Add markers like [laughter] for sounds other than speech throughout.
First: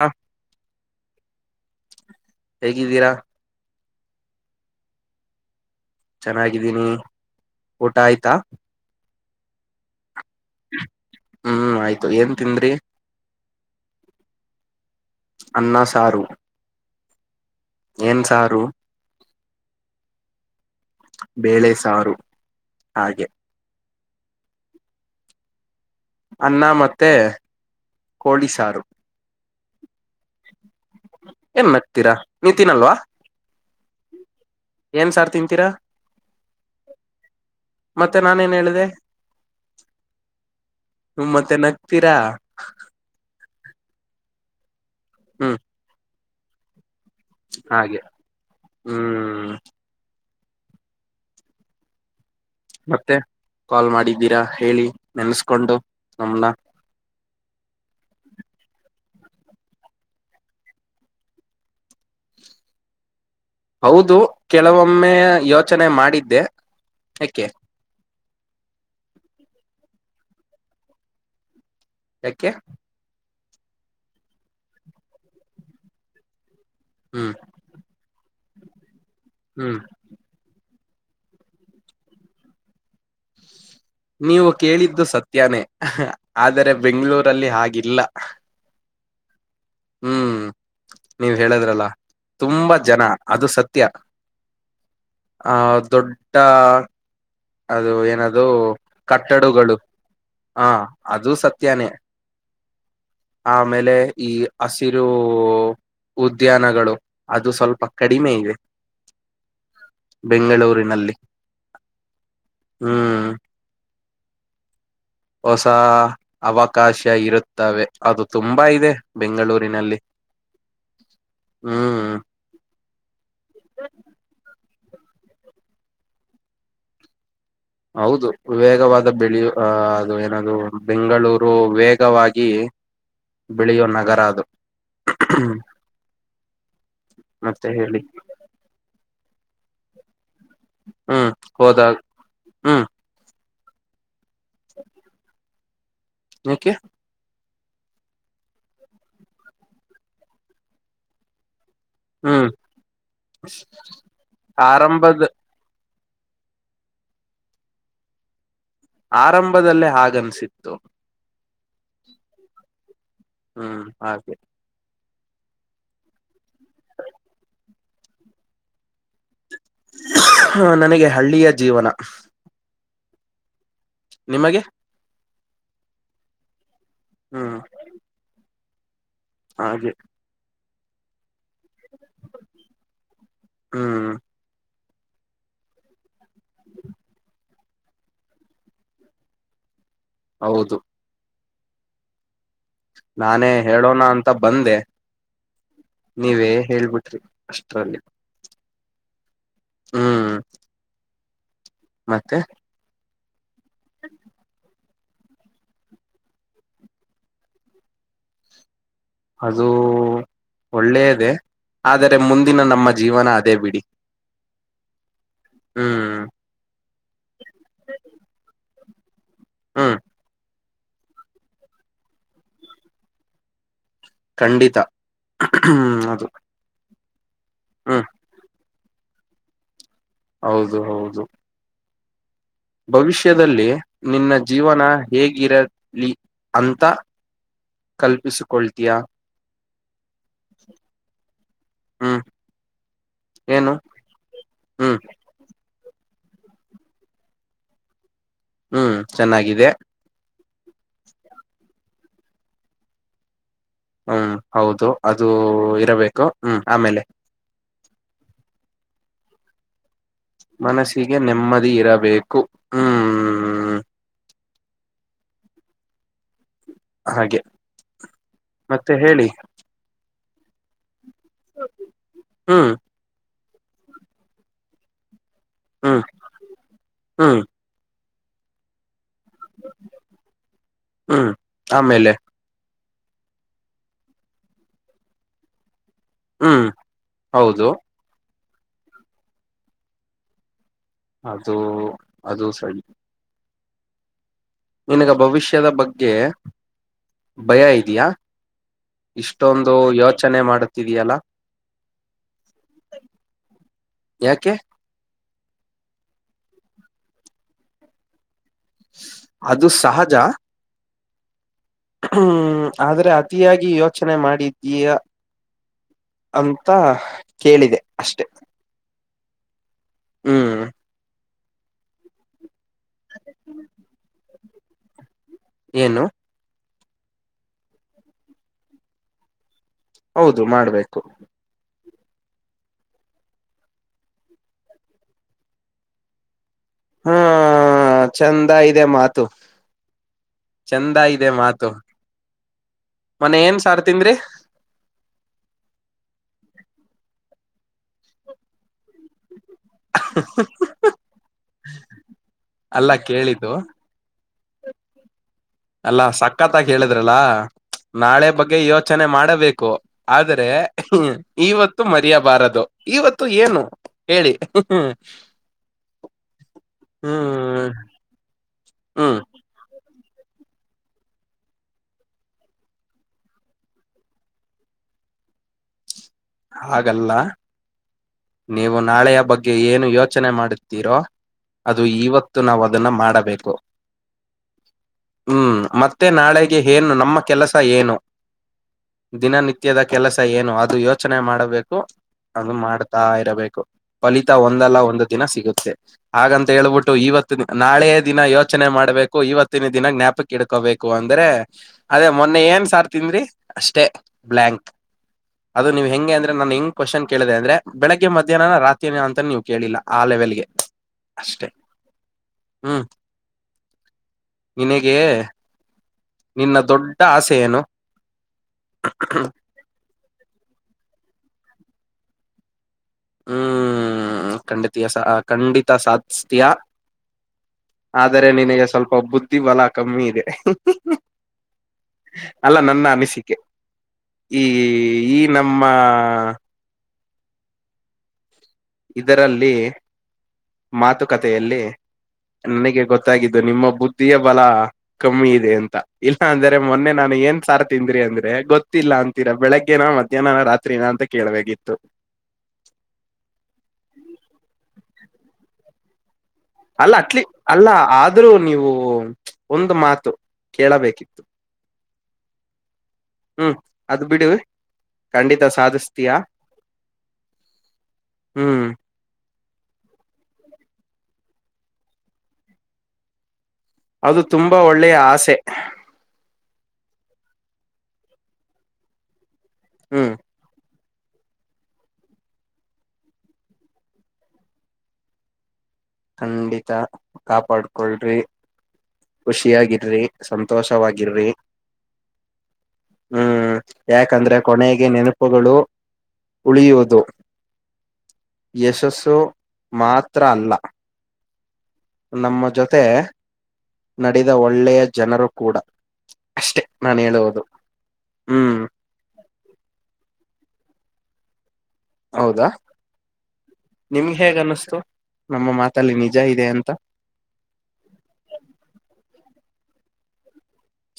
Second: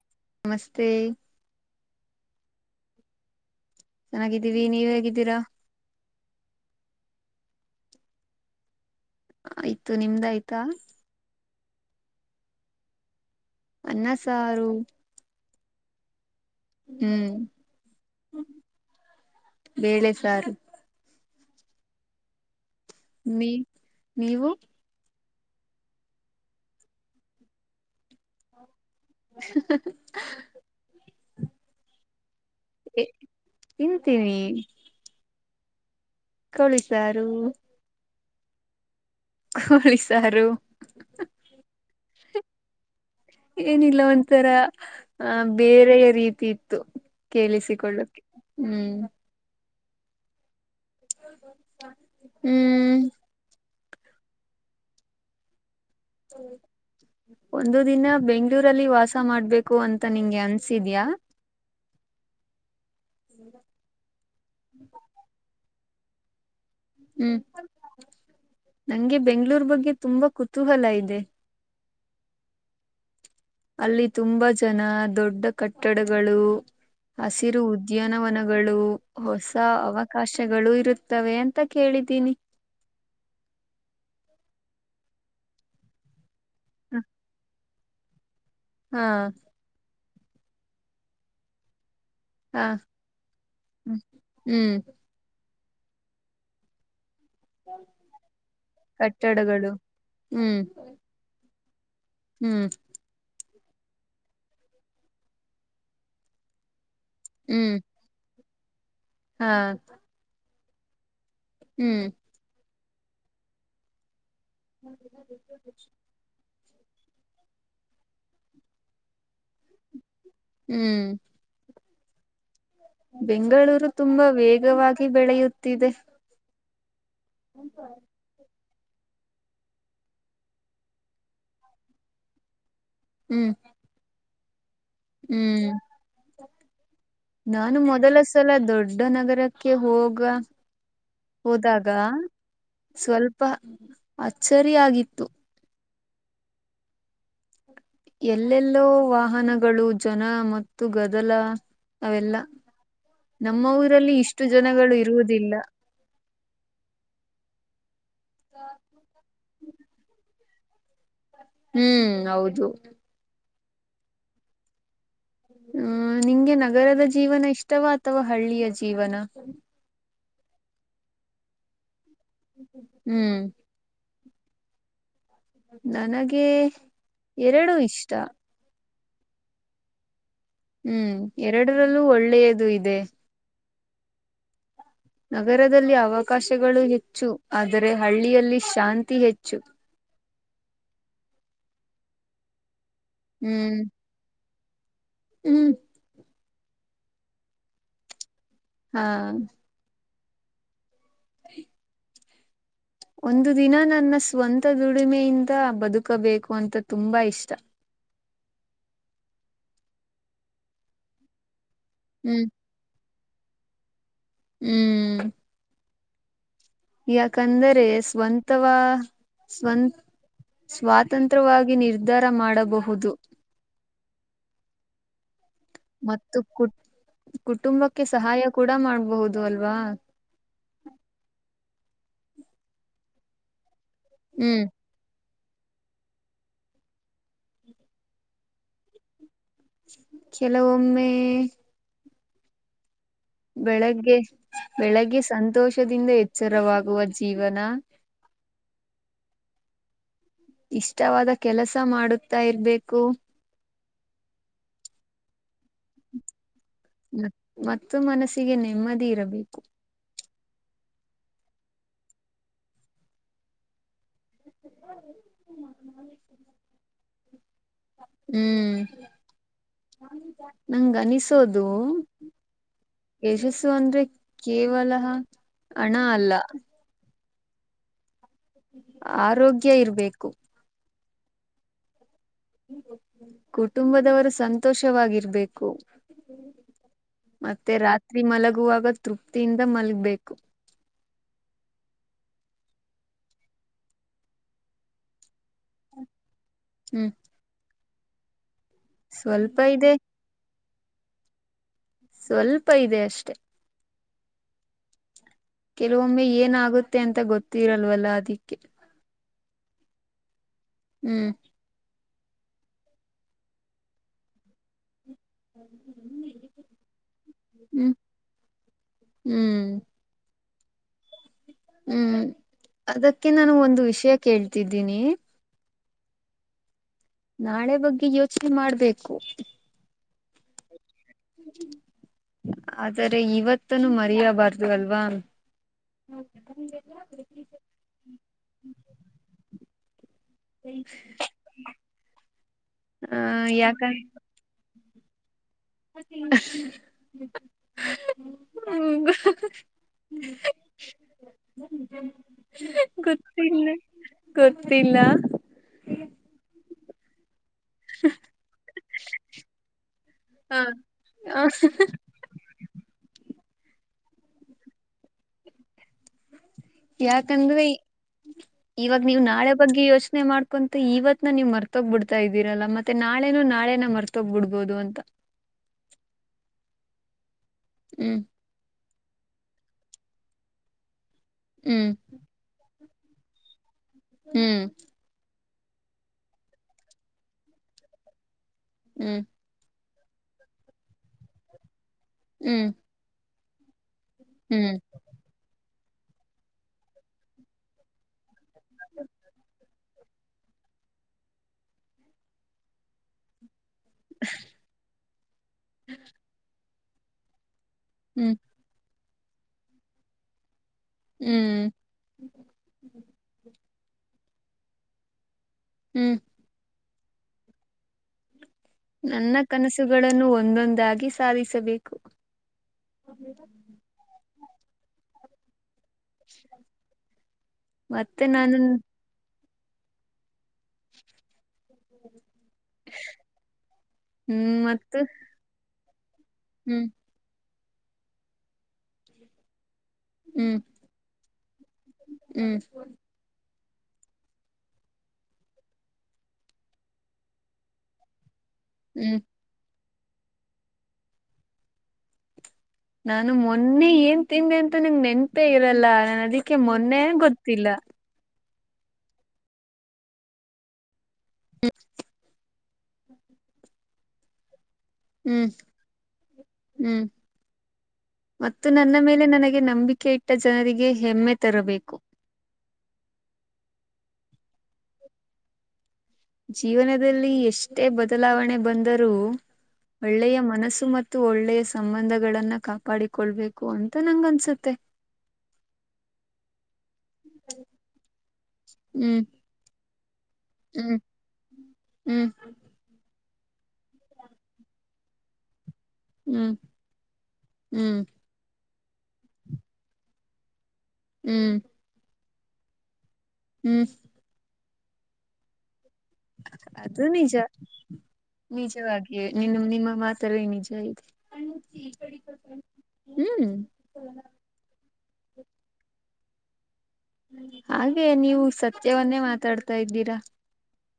ಹಾ ನಮಸ್ತೆ ಹೇಗಿದ್ದೀರಾ ಚೆನ್ನಾಗಿದ್ದೀವಿ ನೀವ್ ಹೇಗಿದ್ದೀರಾ ಚೆನ್ನಾಗಿದ್ದೀನಿ ಊಟ ಆಯ್ತಾ ಆಯ್ತು ನಿಮ್ದ ಆಯ್ತಾ ಹ್ಮ್ ಆಯ್ತು ಏನ್ ತಿಂದ್ರಿ ಅನ್ನ ಸಾರು ಅನ್ನ ಸಾರು ಹ್ಮ್ ಏನ್ ಸಾರು ಬೇಳೆ ಸಾರು ಬೇಳೆ ಸಾರು ಹಾಗೆ ನೀ ನೀವು ಅನ್ನ ಮತ್ತು ಕೋಳಿ ಸಾರು ಸ ಸ ಏನ್ ಹಕ್ತೀರಾ ನಿತನ್ಲ್ವಾ ತಿಂತೀವಿ ಏನ್ ಸಾರ್ ತಿಂತೀರಾ ಕೋಳಿ ಸಾರು ಮತ್ತೆ ನಾನೇನ್ ಹೇಳಿದೆ ಕೋಳಿಸಾರು ಹ್ಮ್ ಮತ್ತೆ ನಗ್ತೀರಾ ಏನಿಲ್ಲ ಒಂಥರ ಆ ಹ್ಮ್ ಬೇರೆ ರೀತಿ ಇತ್ತು ಹಾಗೆ ಕೇಳಿಸಿಕೊಳ್ಳಕೆ ಹ್ಮ್ ಹ್ಮ್ ಮತ್ತೆ ಕಾಲ್ ಮಾಡಿದ್ದೀರಾ ಹೇಳಿ ನೆನಸ್ಕೊಂಡು ಹೌ ಒಂದು ದಿನ ಬೆಂಗ್ಳೂರಲ್ಲಿ ವಾಸ ಮಾಡ್ಬೇಕು ಅಂತ ನಿಂಗೆ ಅನ್ಸಿದ್ಯಾ ಹೌದು ಕೆಲವೊಮ್ಮೆ ಯೋಚನೆ ಮಾಡಿದ್ದೆ ಹ್ಮ್ ಯಾಕೆ ನಂಗೆ ಬೆಂಗ್ಗಳೂರ್ ಬಗ್ಗೆ ತುಂಬಾ ಕುತೂಹಲ ಇದೆ ಯಾಕ್ಕೆೆ ಅಲ್ಲಿ ತುಂಬಾ ಜನ ದೊಡ್ಡ ಕಟ್ಟಡಗಳು ಹ್ಮ್ ಹಸಿರು ಉದ್ದ ಜೀನವನಗಳು ಹೊಸ ಹ್ಮ್ ಅವಕಾಶಗಳು ಇರುತ್ತವೆ ಅಂತ ಕೇಳಿದೀನಿ ನೀವು ಕೇಳಿದ್ದು ಸತ್ಯನೇ ಆದರೆ ಹ, ಬೆಂಗಳೂರಲ್ಲಿ ಹಲ್ಲ ಹಾ ಹ್ಮ್ ನೀವ್ ಹೇಳದ್ರಲ್ಲ ಹಾ ತುಂಬಾ ಜನ ಅದು ಸತ್ಯ ಹ್ಮ್ ಹ್ಮ್ ಆಹ ದೊಡ್ಡ ಅದು ಏನದು ಕಟ್ಟಡಗಳು ಹ್ಮ್ ಹ ಅದು ಸತ್ಯನೇ ಹ್ಮ್ ಆಮೇಲೆ ಈ ಹಸಿರು ಉದ್ಯಾನಗಳು ಅದು ಹ್ಮ್ ಸ್ವಲ್ಪ ಕಡಿಮೆ ಇವೆ ಹಾ ಬೆಂಗಳೂರಿನಲ್ಲಿ ಹ್ಮ್ ಹ್ಮ್ ಹೌ ಹ ಹೊಸ ಅವಕಾಶ ಇರುತ್ತವೆ ಅದು ತುಂಬಾ ಇದೆ ಬೆಂಗಳೂರಿನಲ್ಲಿ ಹ್ಮ್ ಹ್ಮ್ ಬೆಂಗಳೂರು ತುಂಬಾ ವೇಗವಾಗಿ ಬೆಳೆಯುತ್ತಿದೆ ಹೌದು ವೇಗವಾದ ಬೆಳೆಯು ಅ ಅದು ಏನದು ಬೆಂಗಳೂರು ವೇಗವಾಗಿ ಹ್ಮ್ ಬೆಳೆಯೋ ನಗರ ಅದು ಹ್ಮ್ ಮತ್ತೆ ನಾನು ಹೇಳಿ ಮೊದಲ ಸಲ ದೊಡ್ಡ ನಗರಕ್ಕೆ ಹೋಗ ಹೋದಾಗ ಹ್ಮ್ ಸ್ವಲ್ಪ ಅಚ್ಚರಿ ಆಗಿತ್ತು ಓಕೆ ಎಲ್ಲೆಲ್ಲೋ ವಾಹನಗಳು ಜನ ಮತ್ತು ಗದಲ ಅವೆಲ್ಲ ಹ್ಮ್ ನಮ್ಮ ಊರಲ್ಲಿ ಇಷ್ಟು ಜನಗಳು ಆರಂಭದ ಇರುವುದಿಲ್ಲ ಆರಂಭದಲ್ಲೇ ಹಾಗನ್ಸತ್ತು ಹ್ಮ್ ಹೌದು ಹ್ಮ್ ಹಾಗೆ ಹ್ಮ ನಿಂಗೆ ನಗರದ ಜೀವನ ಇಷ್ಟವಾ ಅಥವಾ ಹಳ್ಳಿಯ ಜೀವನ ಹ ನನಗೆ ಹಳ್ಳಿಯ ಜೀವನ ಹ್ಮ್ ನಿಮಗೆ ನನಗೆ ಹ್ಮ್ ಎರಡುೂ ಇಷ್ಟ ಹಾಗೆ ಹ್ಮ್ ಎರಡರಲ್ಲೂ ಒಳ್ಳೆಯದು ಇದೆ ಹ್ಮ್ ನಗರದಲ್ಲಿ ಅವಕಾಶಗಳು ಹೆಚ್ಚು ಆದರೆ ಹಳ್ಳಿಯಲ್ಲಿ ಶಾಂತಿ ಹೆಚ್ಚು ಹೌದು ನಾನೇ ಹ್ಮ್ ಹೇಳೋಣ ಅಂತ ಬಂದೆ ಹ್ಮ್ ನೀವೇ ಹೇಳ್ಬಿಟ್ರಿ ಅಷ್ಟರಲ್ಲಿ ಹಾ ಹ್ಮ್ ಹ ಮತ್ತೆ ಒಂದು ದಿನ ನನ್ನ ಸ್ವಂತ ದುಡಿಮೆಯಿಂದ ಬದುಕಬೇಕು ಅಂತ ತುಂಬಾ ಇಷ್ಟ ಅದು ಒಳ್ಳೇದೆ ಆದರೆ ಹ್ಮ್ ಮುಂದಿನ ನಮ್ಮ ಜೀವನ ಅದೇ ಬಿಡಿ ಹ್ಮ್ ಹ್ಮ್ ಯಾಕಂದರೆ ಸ್ವಂತವಾ ಸ್ವಂತ ಹ್ಮ್ ಸ್ವಾತಂತ್ರ್ಯವಾಗಿ ನಿರ್ಧಾರ ಮಾಡಬಹುದು ಖಂಡಿತ ಅದು ಮತ್ತು ಕುಟ್ ಹ್ಮ್ ಕುಟುಂಬಕ್ಕೆ ಸಹಾಯ ಕೂಡ ಮಾಡ್ಬಹುದು ಅಲ್ವಾ ಹೌದು ಹೌದು ಭವಿಷ್ಯದಲ್ಲಿ ನಿನ್ನ ಹ್ಮ್ ಜೀವನ ಹೇಗಿರಲಿ ಅಂತ ಕಲ್ಪಿಸಿಕೊಳ್ತೀಯಾ ಕೆಲವೊಮ್ಮೆ ಹ್ಮ ಬೆಳಗ್ಗೆ ಬೆಳಗ್ಗೆ ಸಂತೋಷದಿಂದ ಎಚ್ಚರವಾಗುವ ಜೀವನ ಹ್ಮ್ ಚೆನ್ನಾಗಿದೆ ಇಷ್ಟವಾದ ಕೆಲಸ ಮಾಡುತ್ತಾ ಇರ್ಬೇಕು ಹ್ಮ್ ಹೌದು ಅದು ಇರಬೇಕು ಹ್ಮ್ ಆಮೇಲೆ. ಮತ್ತ ಮನಸ್ಸಿಗೆ ನೆಮ್ಮದಿ ಇರಬೇಕು. ಮನಸ್ಸಿಗೆ ನೆಮ್ಮದಿ ಇರಬೇಕು ಹ್ಮ್. ನ. ಹಾಗೆ. ಹ್ಮ್ ಮತ್ತೆ ಹೇಳಿ ನಂಗ ಅನಿಸೋದು. ಹ್ಮ್ ಯಶಸ್ಸು ಅಂದ್ರೆ ಕೇವಲ ಹಣ ಅಲ್ಲ. ಹಾ. ಆರೋಗ್ಯ ಇರ್ಬೇಕು. ಹ್ಮ್ ಆಮೇಲೆ. ಕುಟುಂಬದವರು ಸಂತೋಷವಾಗಿರ್ಬೇಕು. ಹ್ಮ್ ಹೌದು ಮತ್ತೆ ರಾತ್ರಿ ಮಲಗುವಾಗ ತೃಪ್ತಿಯಿಂದ ಮಲಗ್ಬೇಕು. ಅದು ಅದು ಸರಿ. ನಿನಗ ಭವಿಷ್ಯದ ಬಗ್ಗೆ. ಹ್ಮ್. ಭಯ ಇದಯಾ ಸ್ವಲ್ಪ ಇಷ್ಟೊಂದು ಇದೆ ಯೋಚನೆ ಮಾಡುತ್ತಿದಿಯಲ್ಲ. ಸ್ವಲ್ಪ ಇದೆ ಅಷ್ಟೆ. ಯಾಕೆ. ಕೆಲವೊಮ್ಮೆ ಏನ ಆಗುತ್ತೆ ಅಂತ ಗೊತ್ತಿರಲ್ವಲ್ಲ ಅದಿಕ್ಕೆ. ಅದು ಸಹಜ ಹ್ಮ್ ಹ್ಮ್ ಆದ್ರೆ ಅತಿಯಾಗಿ ಯೋಚನೆ ಮಾಡಿದ್ದೀಯಾ ಅಂತ ಕೇಳಿದೆ ಹ್ಮ್ ಅಷ್ಟೆ ಹ್ಮ್ ಹ್ಮ್ ಹ್ಮ್ ಅದಕ್ಕೆ ನಾನು ಒಂದು ವಿಷಯ ಕೇಳ್ತಿದ್ದೀನಿ ಏನು ನಾಳೆ ಬಗ್ಗೆ ಯೋಚನೆ ಮಾಡ್ಬೇಕು ಹೌದು ಮಾಡ್ಬೇಕು ಆದರೆ ಇವತ್ತನು ಮರಯಬಾರ್ದು ಅಲ್ವಾ ಓಕೆ [inaudible] ಹ್ಮ ಚಂದ ಇದೆ ಮಾತು ಚಂದ ಇದೆ ಮಾತು ಆ ಮನೆ ಏನ್ ಯಾಕಂದ ಸಾರ್ತನ ಹ್ಮ ಅಲ್ಲ ಕೇಳಿದ್ದು ಗೊತ್ತಲ್ಲ ಗೊತ್ತಿಲ್ಲ ಅಲ್ಲಾ ಸಕ್ಕತ್ತಾಗಿ ಹೇಳಿದ್ರಲ್ಲ ನಾಳೆ ಬಗ್ಗೆ ಯೋಚನೆ ಮಾಡಬೇಕು ಆದ್ರೆ ಹ ಇವತ್ತು ಮರ್ಯಾದೆ ಬಾರದು ಇವತ್ತು ಏನು ಹೇಳಿ ಯಾಕಂದ್ರೆ ಹ್ಮ್ ಇವಾಗ ಹ್ಮ್ ನೀವು ನಾಳೆ ಬಗ್ಗೆ ಯೋಚನೆ ಮಾಡ್ ಕಂತು ಇವತ್ ನ ನೀವು ಮರ್ತೋಗ್ ಬಿಡ್ ಇದೀರಲ್ಲ ಮತ್ತೆ ನಾಳೆನು ನಾಳೆನ ಮರ್ತೋಗ್ಬ ಬಿಡ್ಬೋದು ಅಂತ ಹಾಗಲ್ಲ ಹ್ಮ್ ನೀವು ನಾಳೆಯ ಬಗ್ಗೆ ಏನು ಯೋಚನೆ ಮಾಡುತ್ತೀರೋ ಅದು ಹ್ಮ್ ಇವತ್ತು ನಾವವು ಅದನ್ನ ಮಾಡಬೇಕು ಹ್ಮ್ ಹ್ಮ್ ಮತ್ತೆ ನಾಳೆಗೆ ಏನು ನಮ್ಮ ಕೆಲಸ ಏನು ಹ್ಮ್ ದಿನನಿತ್ಯ ನಿತ್ಯದ ಕೆಲಸ ಏನು ಅದು ಯೋಚನೆ ಮಾಡಬೇಕು ಅದು ಹ್ಮ್ ಮಾಡ್ತಾ ಇರಬೇಕು ಫಲಿತ ಹ್ಮ್ ಒಂದಲ್ಲ ಒಂದು ದಿನ ಸಿಗುತ್ತೆ ಹಾಗಂತ ಹೇಳ್ಬಿಟ್ಟು ಇವತ್ತ ನಾಳೆ ದಿನ ಯೋಚನೆ ಮಾಡ್ಬೇಕು ಇವತ್ತಿನ ದಿನ ಜ್ಞಾಪಕ ಇಡ್ಕೋಬೇಕು ಅಂದ್ರೆ ಅದೇ ಮೊನ್ನೆ ಏನ್ ಸಾರ್ ತಿಂದ್ರಿ ಅಷ್ಟೇ ಬ್ಲಾಂಕ್ ನೀವು ಹೆಂಗೆಂದ್ರೆ ನಾನ ಹೆಂಗ್ವಶ್ನ್ ಕೇಳಿದೆ ಅಂದ್ರೆ ಬೆಳಗ್ಗೆ ಹ್ಮ್ ಮ್ಯಾಹ್ನ ರತ್ರಿ ಅಂತ ನೀವು ಕೇಳಿಲ್ಲ ಆ ಲೆವೆಲ್ಗೆ ಅಷ್ಟೆ ಹ್ಮ್ ಹ್ಮ್ ನಿನಗೆ ಹ್ಮ್ ನಿನ್ನ ದೊಡ್ಡ ಆಸೆ ಏನು ನನ್ನ ಕನಸುಗಳನ್ನು ಒಂದೊಂದಾಗಿ ಸಾಧಿಸಬೇಕು ಹ್ಮ್ ಖಂಡಿತ ಖಂಡಿತ ಸಾಧ್ಯ ಅಷ್ಟತಯಾ ಮತ್ತೆ ಆದರೆ ನಾನು ನಿನಗೆ ಸ್ವಲ್ಪ ಬುದ್ಧಿ ಬಲ ಕಮ್ಮಿ ಇದೆ [inaudible] ಅಲ್ಲ ನನ್ನ ಅನಿಸಿಕೆ ಈ ಹ್ಮ್ ಮತ್ತು ಈ ನಮ್ಮ ಹ್ಮ್ ಇದರಲ್ಲಿ ಹ್ಮ್ ಮಾತುಕತೆಯಲ್ಲಿ ಹ್ಮ್ ನನಗೆ ಗೊತ್ತು ಗೊತ್ತಾಗಿದ್ದು ನಿಮ್ಮ ಬುದ್ಧಿಯೇ ಬಲ ಕಮ್ಮಿ ಇದೆ ಅಂತ ಇಲ್ಲ ಅಂದ್ರೆ ಮೊನ್ನೆ ನಾನನ್ ಏನ್ ಸಾರ ತಿಂದ್ರಿ ಅಂದ್ರೆ ಗೊತ್ತ ಗೊತ್ತಿಲ್ಲ ಹ್ಮ್ ಅಂತೀರ ಬೆಳಗ್ಗೆನ ಮಧ್ಯಾಹ್ನ ರಾತ್ರಿ ನ ಅಂತ ಕೇಳ್ಬೇಕಿತ್ತು ನಾನು ಮೊನ್ನೆ ಏನ್ ತಿದೆ ಅಂತ ನಂ ನೆನ್ಪೆ ಇರಲ್ಲ ನಾನ ಅದಿ ಅಲ್ಲ ಅಟ್ಲಿ ಅಲ್ಲ ಆದ್ರೂ ನೀವು ಒಂದು ಮಾತು ಕೇಳಬೇಕಿತ್ತು ಹ್ಮ ಹ್ಮ್ ಅದು ಬಿಡಿ ಖಂಡಿತ ಹ್ಮ್ ಸಾಧಿಸ್ತೀಯಾ. ಹ್ಮ್ ಹ್ಮ್ ಮತ್ತು ನನ್ನ ಮೇಲೆ ನನಗೆ ನಂಬಿಕೆ ಇಟ್ಟ ಜನರಿಗೆ ಹೆಮ್ಮೆ ತರಬೇಕು. ಅದು ತುಂಬಾ ಒಳ್ಳೆಯ ಆಸೆ. ಜೀವನದಲ್ಲಿ ಎಷ್ಟೇ ಬದಲಾವಣೆ ಬಂದರೂ ಹ್ಮ್ ಒಳ್ಳೆಯ ಮನಸ್ಸು ಮತ್ತು ಒಳ್ಳೆಯ ಸಂಬಂಧಗಳನ್ನ ಕಾಪಾಡಿಕೊಳ್ಬೇಕು ಅಂತ ನಂಗ್ ಅನ್ಸುತ್ತೆ. ಖಂಡಿತ ಕಾಪಾಡ್ಕೊಳ್ರಿ ಹ್ಮ್ ಖುಷಿಯಾಗಿರ್ರಿ ಸಂ ಹ್ಮ್ ಸಂತೋಷವಾಗಿರ್ರಿ. ಹ್ಮ್. ಹ್ಮ್ ಯಾಕಂದ್ರೆ ಕೊನೆಗೆ ನೆನಪುಗಳು. ಹ್ಮ್ ಉಳಿಯುವುದು ಹ್ಮ್ ಯಶಸ್ಸು ಮಾತ್ರ ಅಲ್ಲ. ಹ್ಮ್. ನಮ್ಮ ಜೊತೆ. ಹ್ಮ್. ನಡೆದ ಒಳ್ಳೆಯ ಜನರು ಕೂಡ. ಅಷ್ಟೆ ನಾನು ಅದು ನಿಜ ಹೇಳುವುದು ಹ್ಮ್ ನಿಜವಾಗಿ. ನಿನ್ನ ನಿಮ್ಮ ಮಾತಲಿ ನಿಜ ಇದೆ. ಹೌದಾ ಹ್ಮ್ ನಿಮ್ಗೆ ಹೇಗ್ ಅನ್ನಿಸ್ತು ನಮ್ಮ ಮಾತಲ್ಲಿ ನಿಜ ಇದೆ ಅಂತ ಹಾಗೆ ನೀವು ಸತ್ಯವನ್ನೇ ಮಾತಾಡ್ತಾ ಇದ್ದೀರಾ.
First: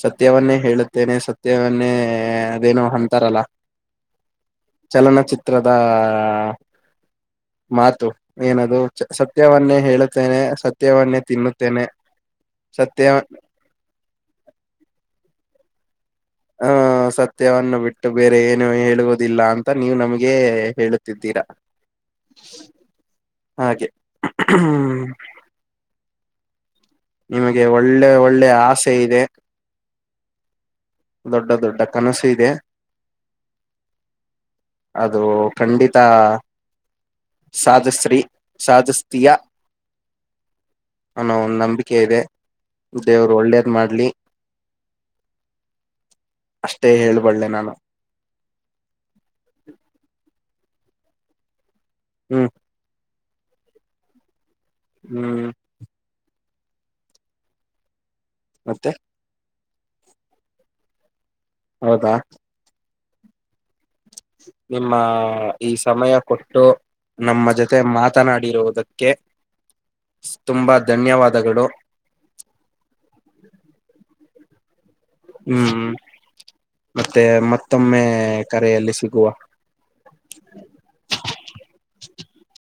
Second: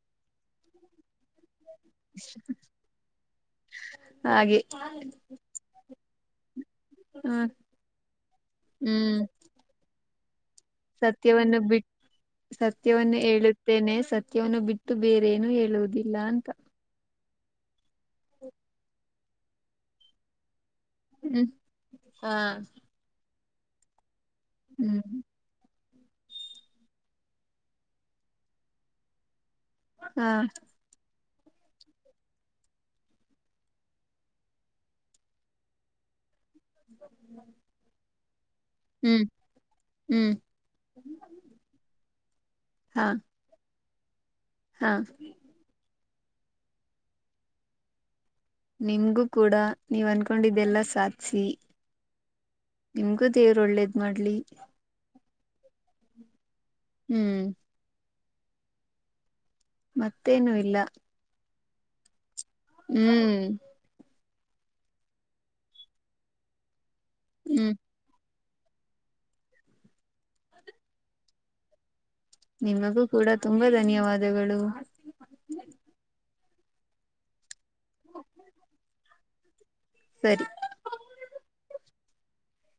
ಸತ್ಯವನ್ನೇ ಹೇಳುತ್ತೇನೆ ಸತ್ಯ ಮತೆ ಮೊನ್ನೇ ಅದೇನು ಅಂತಾರಲ್ಲ ಹಾಗೆ ಚಲನಚಿತ್ರ. ಚಿತ್ರದ ಹ ಮಾತು ಏನದು ಸ ಹ್ಮ್ ಸತ್ಯವನ್ನೇ ಹೇಳುತ್ತೇನೆ ಸ ಸತ್ಯವನ್ನು ಬಿಟ್ಟ ಸತ್ಯ ಸತ್ಯವನ್ನು ಹೇಳು ತೆನೆ ಸತ್ಯವನ್ನು ಬಿಟ್ಟು ಬೇರೆೇನು ಹೇಳುವುದಿಲ್ಲ ಅಂತ. ಆ ಸತ್ಯವನ್ನು ಬಿಟ್ಟು ಬೇರೆ ಏನು ಹೇಳುವುದಿಲ್ಲ ಅಂತ ನೀವು ನಮಗೆ ಹೇಳು ಹ್ಮ್ ಹಾ ಹ್ಮ್ [unintelligible] ನಿಮಗೆ ಒಳ್ಳೆ ಒಳ್ಳೆ ಆಸೆ ಇದೆ. ಹಾ. ದೊಡ್ಡ ದೊಡ್ಡ ಕನಸು ಇದೆ. ಅದು ಖಂಡಿತ. [unintelligible] ಸಾದಶ್ರೀ ಹ್ಮ್ ಸಾದಸ್ತಿಯ ಹ್ಮ್ ಅನ್ನೋ ಒಂದ್ ನಂಬಿಕೆ ಇದೆ ಹಾ ದೇವರು ಒಳ್ಳೇದ್ ಮಾಡ್ಲಿ ಹಾ ಅಷ್ಟೇ ಹೇಳ್ಬಡ್ ನಾನು ನಿಮಗೂ ಕೂಡ ನೀವ ಅನ್ಕೊಂಡಿದ್ದೆಲ್ಲ ಸಾಧಿಸಿ ಹ್ಮ್ ನಿಮ್ಗೂ ದೇವ್ರು ಒಳ್ಳೇದ್ ಮಾಡ್ಲಿ ಹ್ಮ್ ಹ್ಮ್ ಮತ್ತೆ ಮತ್ತೇನು ಇಲ್ಲ ಹೌದಾ ಹ್ಮ್ ನಿಮ್ಮ ಈ ಸಮಯ ಕೊಟ್ಟು ನಮ್ಮ ಹ್ಮ್ ಜೊತೆ ಮಾತ್ರ ಮಾತನಾಡಿರುವುದಕ್ಕೆ ತುಂಬಾ ಧನ್ಯವಾದಗಳು ನಿಮಗೂ ಕೂಡ ತುಂಬಾ ಧನ್ಯವಾದಗಳು ಹ್ಮ್ ಮತ್ತೆ ಮತ್ತೊಮ್ಮೆ ಕರೆಯಲ್ಲಿ ಸಿಗುವ ಸರಿ